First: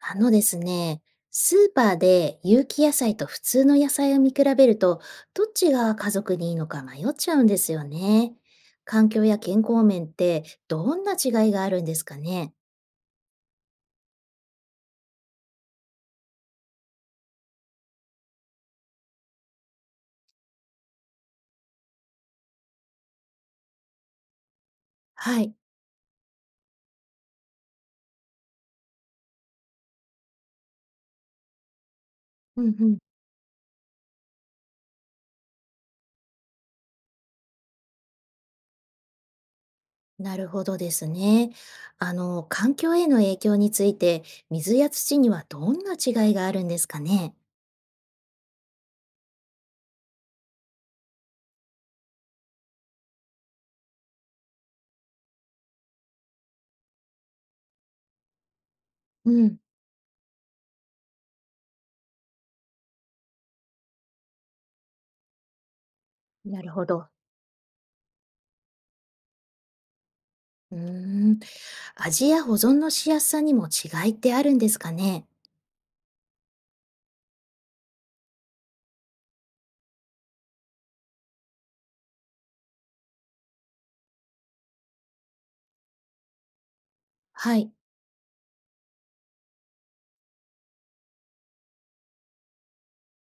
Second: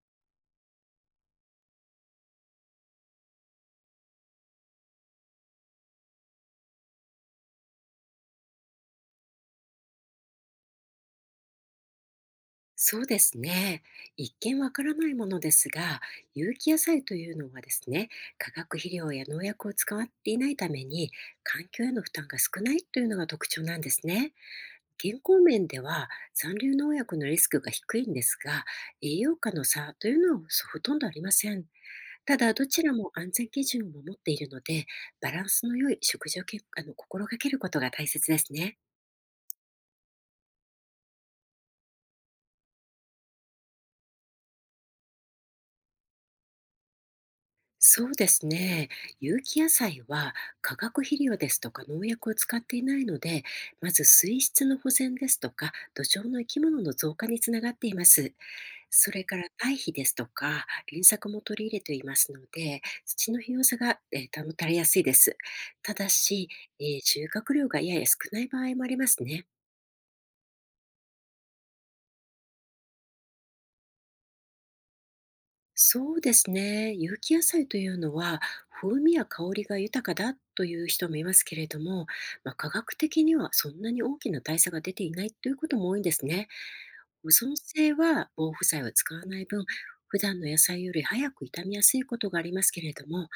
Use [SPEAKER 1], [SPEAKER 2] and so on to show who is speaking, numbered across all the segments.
[SPEAKER 1] あのですね、スーパーで有機野菜と普通の野菜を見比べると、どっちが家族にいいのか迷っちゃうんですよね。環境や健康面ってどんな違いがあるんですかね。
[SPEAKER 2] そうですね。一見わからないものですが、有機野菜というのはですね、化学肥料や農薬を使っていないために、環境への負担が少ないというのが特徴なんですね。健康
[SPEAKER 1] はい。
[SPEAKER 2] 面では残留農薬のリスクが低いんですが、栄養価の差というのはそうほとんどありません。ただ、
[SPEAKER 1] う
[SPEAKER 2] ど
[SPEAKER 1] ん
[SPEAKER 2] ち
[SPEAKER 1] う
[SPEAKER 2] ら
[SPEAKER 1] ん。
[SPEAKER 2] も安全基準を守っているので、バランスの良い食事をけあの心がけることが大切ですね。
[SPEAKER 1] なるほどですね。環境への影響について、水や土にはどんな違いがあるんですかね。
[SPEAKER 2] そうですね。有機野菜は化学肥料ですとか農薬を使っていないので、まず水質の保全ですとか土壌の生き物の増加につながっています。それ
[SPEAKER 1] う
[SPEAKER 2] から
[SPEAKER 1] ん。
[SPEAKER 2] 堆肥ですとか輪作も取り入れていますので、土の肥用さが、保たれやすいです。ただし、
[SPEAKER 1] なるほど。
[SPEAKER 2] 収穫量がやや少ない場合もありますね。
[SPEAKER 1] うーん。味や保存のしやすさにも違いってあるんですかね。
[SPEAKER 2] そうですね。有機野菜というのは、風味や香りが豊かだという人もいますけれども、まあ、科学的にはそんなに大きな大差が出ていないということも多いんですね。保存
[SPEAKER 1] はい。
[SPEAKER 2] 性は防腐剤を使わない分、普段の野菜より早く傷みやすいことがありますけれども、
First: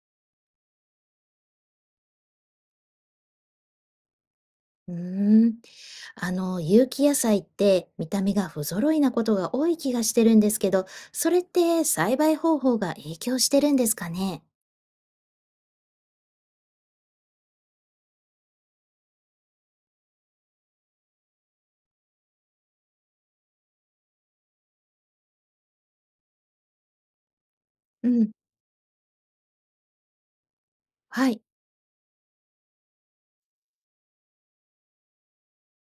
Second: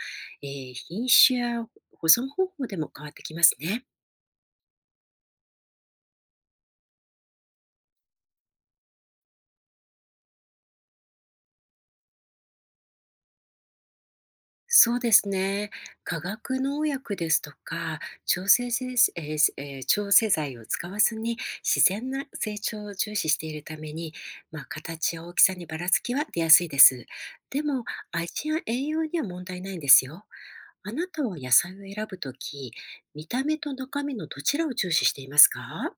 [SPEAKER 2] 品種や保存方法でも変わってきますね。
[SPEAKER 1] うーん。有機野菜って見た目が不揃いなことが多い気がしてるんですけど、それって栽培方法が影響してるんですかね。
[SPEAKER 2] そうですね。化学農薬ですとか、調整せえーすえー調整剤を使わずに自然な成長を重視しているために、まあ、形や大きさにばらつきは出やすいです。でも、
[SPEAKER 1] うん。
[SPEAKER 2] 味や栄養には問題ないんですよ。あなた
[SPEAKER 1] は
[SPEAKER 2] は
[SPEAKER 1] い。
[SPEAKER 2] 野菜を選ぶとき、見た目と中身のどちらを重視していますか？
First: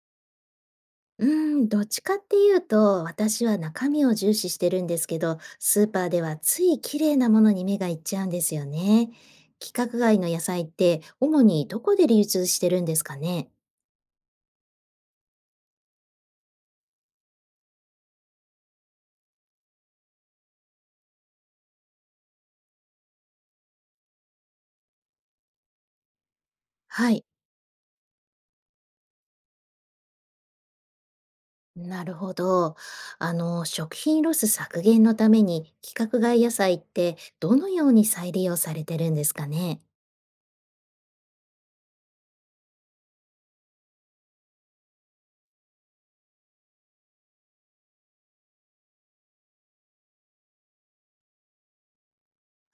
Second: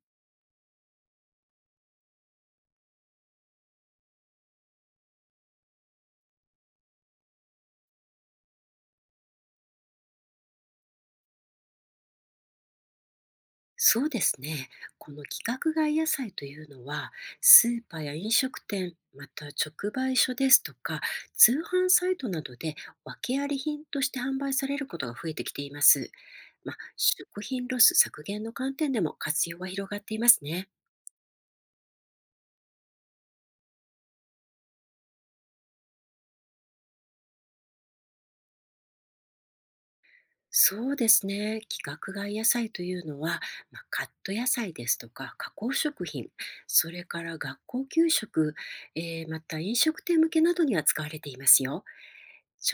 [SPEAKER 1] うーん、どっちかっていうと、私は中身を重視してるんですけど、スーパーではつい綺麗なものに目がいっちゃうんですよね。規格外の野菜って主にどこで流通してるんですかね。
[SPEAKER 2] そうですね。この規格外野菜というのは、スーパーや飲食店、また直売所ですとか、通販サイトなどで訳あり品として販売されることが増えてきています。まあ、
[SPEAKER 1] はい。
[SPEAKER 2] 食品ロス削減の観点でも活用は広がっていますね。
[SPEAKER 1] なるほど。食品ロス削減のために規格外野菜ってどのように再利用されてるんですかね。
[SPEAKER 2] そうですね。規格外野菜というのは、まあ、カット野菜ですとか、加工食品、それから学校給食、また飲食店向けなどには使われていますよ。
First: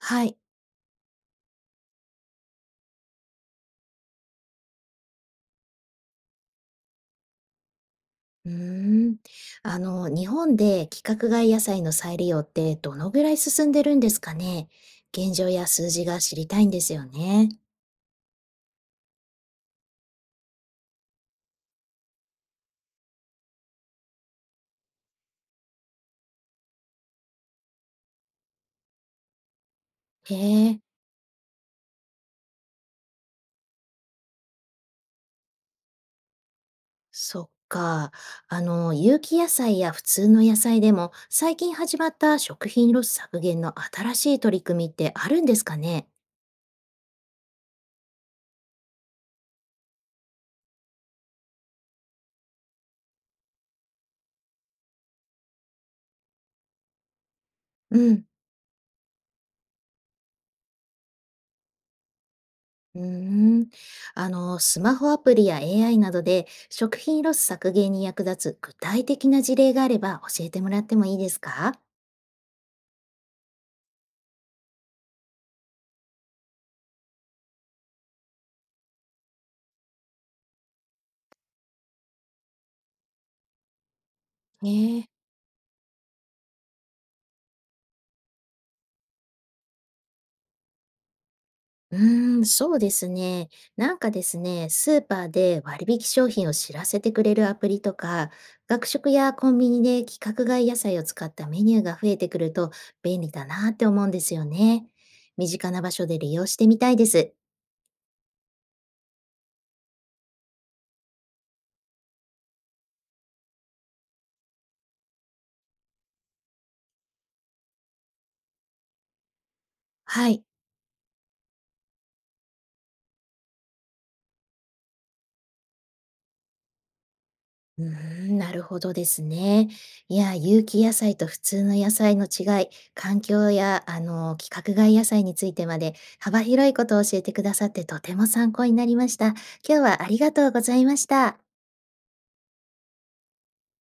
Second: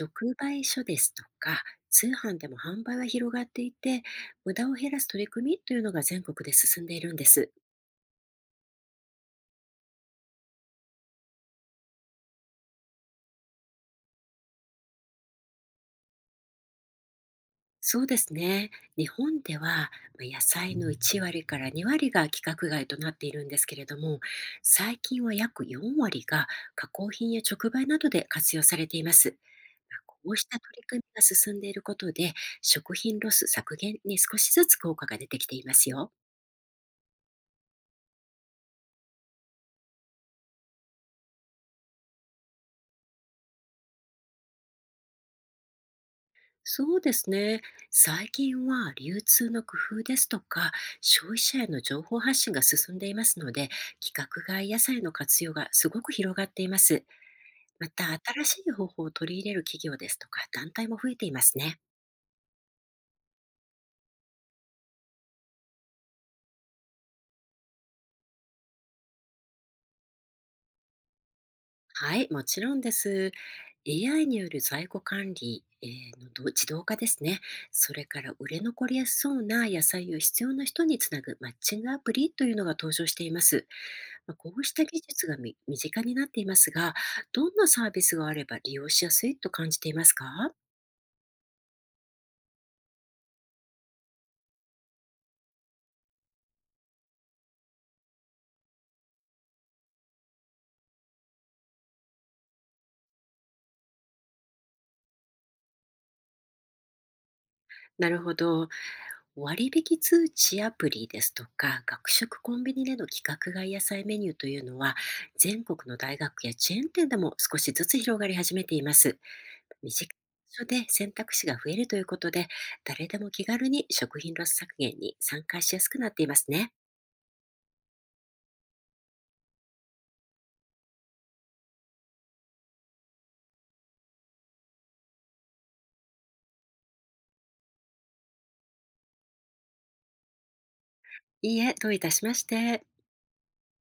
[SPEAKER 2] 直
[SPEAKER 1] い。
[SPEAKER 2] 売所ですとか、通販でも販売は広がっていて、無駄を減らす取り組みというのが全国で進んでいるんです。
[SPEAKER 1] うーん。日本で規格外野菜の再利用ってどのぐらい進んでるんですかね。現状や数字が知りたいんですよね。
[SPEAKER 2] そうですね。日本では、まあ野菜の1割から2割が規格外となっているんですけれども、最近は約4割が加工品や直売などで活用されています。まあ、こ
[SPEAKER 1] へ
[SPEAKER 2] うした取
[SPEAKER 1] え、
[SPEAKER 2] り組みが進んでいることで、食品ロス削減に少しずつ効果が出てきていますよ。
[SPEAKER 1] そっか。有機野菜や普通の野菜でも最近始まった食品ロス削減の新しい取り組みってあるんですかね。
[SPEAKER 2] そうですね。最近は流通の工夫ですとか、消費者への情報発信が進んでいますので、規格外野菜の活用がすごく広がっています。ま
[SPEAKER 1] う
[SPEAKER 2] た、
[SPEAKER 1] ん。
[SPEAKER 2] 新しい方法を取り入れる企業ですとか、団体も増えていますね。
[SPEAKER 1] うーん、スマホアプリや AI などで食品ロス削減に役立つ具体的な事例があれば教えてもらってもいいですか。
[SPEAKER 2] はい、もちろんです。AI による在庫管理、のど自動化ですね。それから売れ残りやすそうな野菜を必要な人につなぐマッチングアプリというのが登場しています。ま、こう
[SPEAKER 1] ね
[SPEAKER 2] した技
[SPEAKER 1] え。
[SPEAKER 2] 術が身近になっていますが、どんなサービスがあれば利用しやすいと感じていますか？
[SPEAKER 1] うーん、そうですね。なんかですね、スーパーで割引商品を知らせてくれるアプリとか、学食やコンビニで規格外野菜を使ったメニューが増えてくると便利だなって思うんですよね。身近な場所で利用してみたいです。
[SPEAKER 2] なるほど。割引通知アプリですとか、学食コンビニでの規格外野菜メニューというのは、全国の大学やチェーン店でも少しずつ広がり始めています。身近
[SPEAKER 1] はい。
[SPEAKER 2] な場所で選択肢が増えるということで、誰でも気軽に食品ロス削減に参加しやすくなっていますね。
[SPEAKER 1] うーん、なるほどですね。いや、有機野菜と普通の野菜の違い、環境や、規格外野菜についてまで幅広いことを教えてくださってとても参考になりました。今日はありがとうございました。
[SPEAKER 2] いいえ、どういたしまして。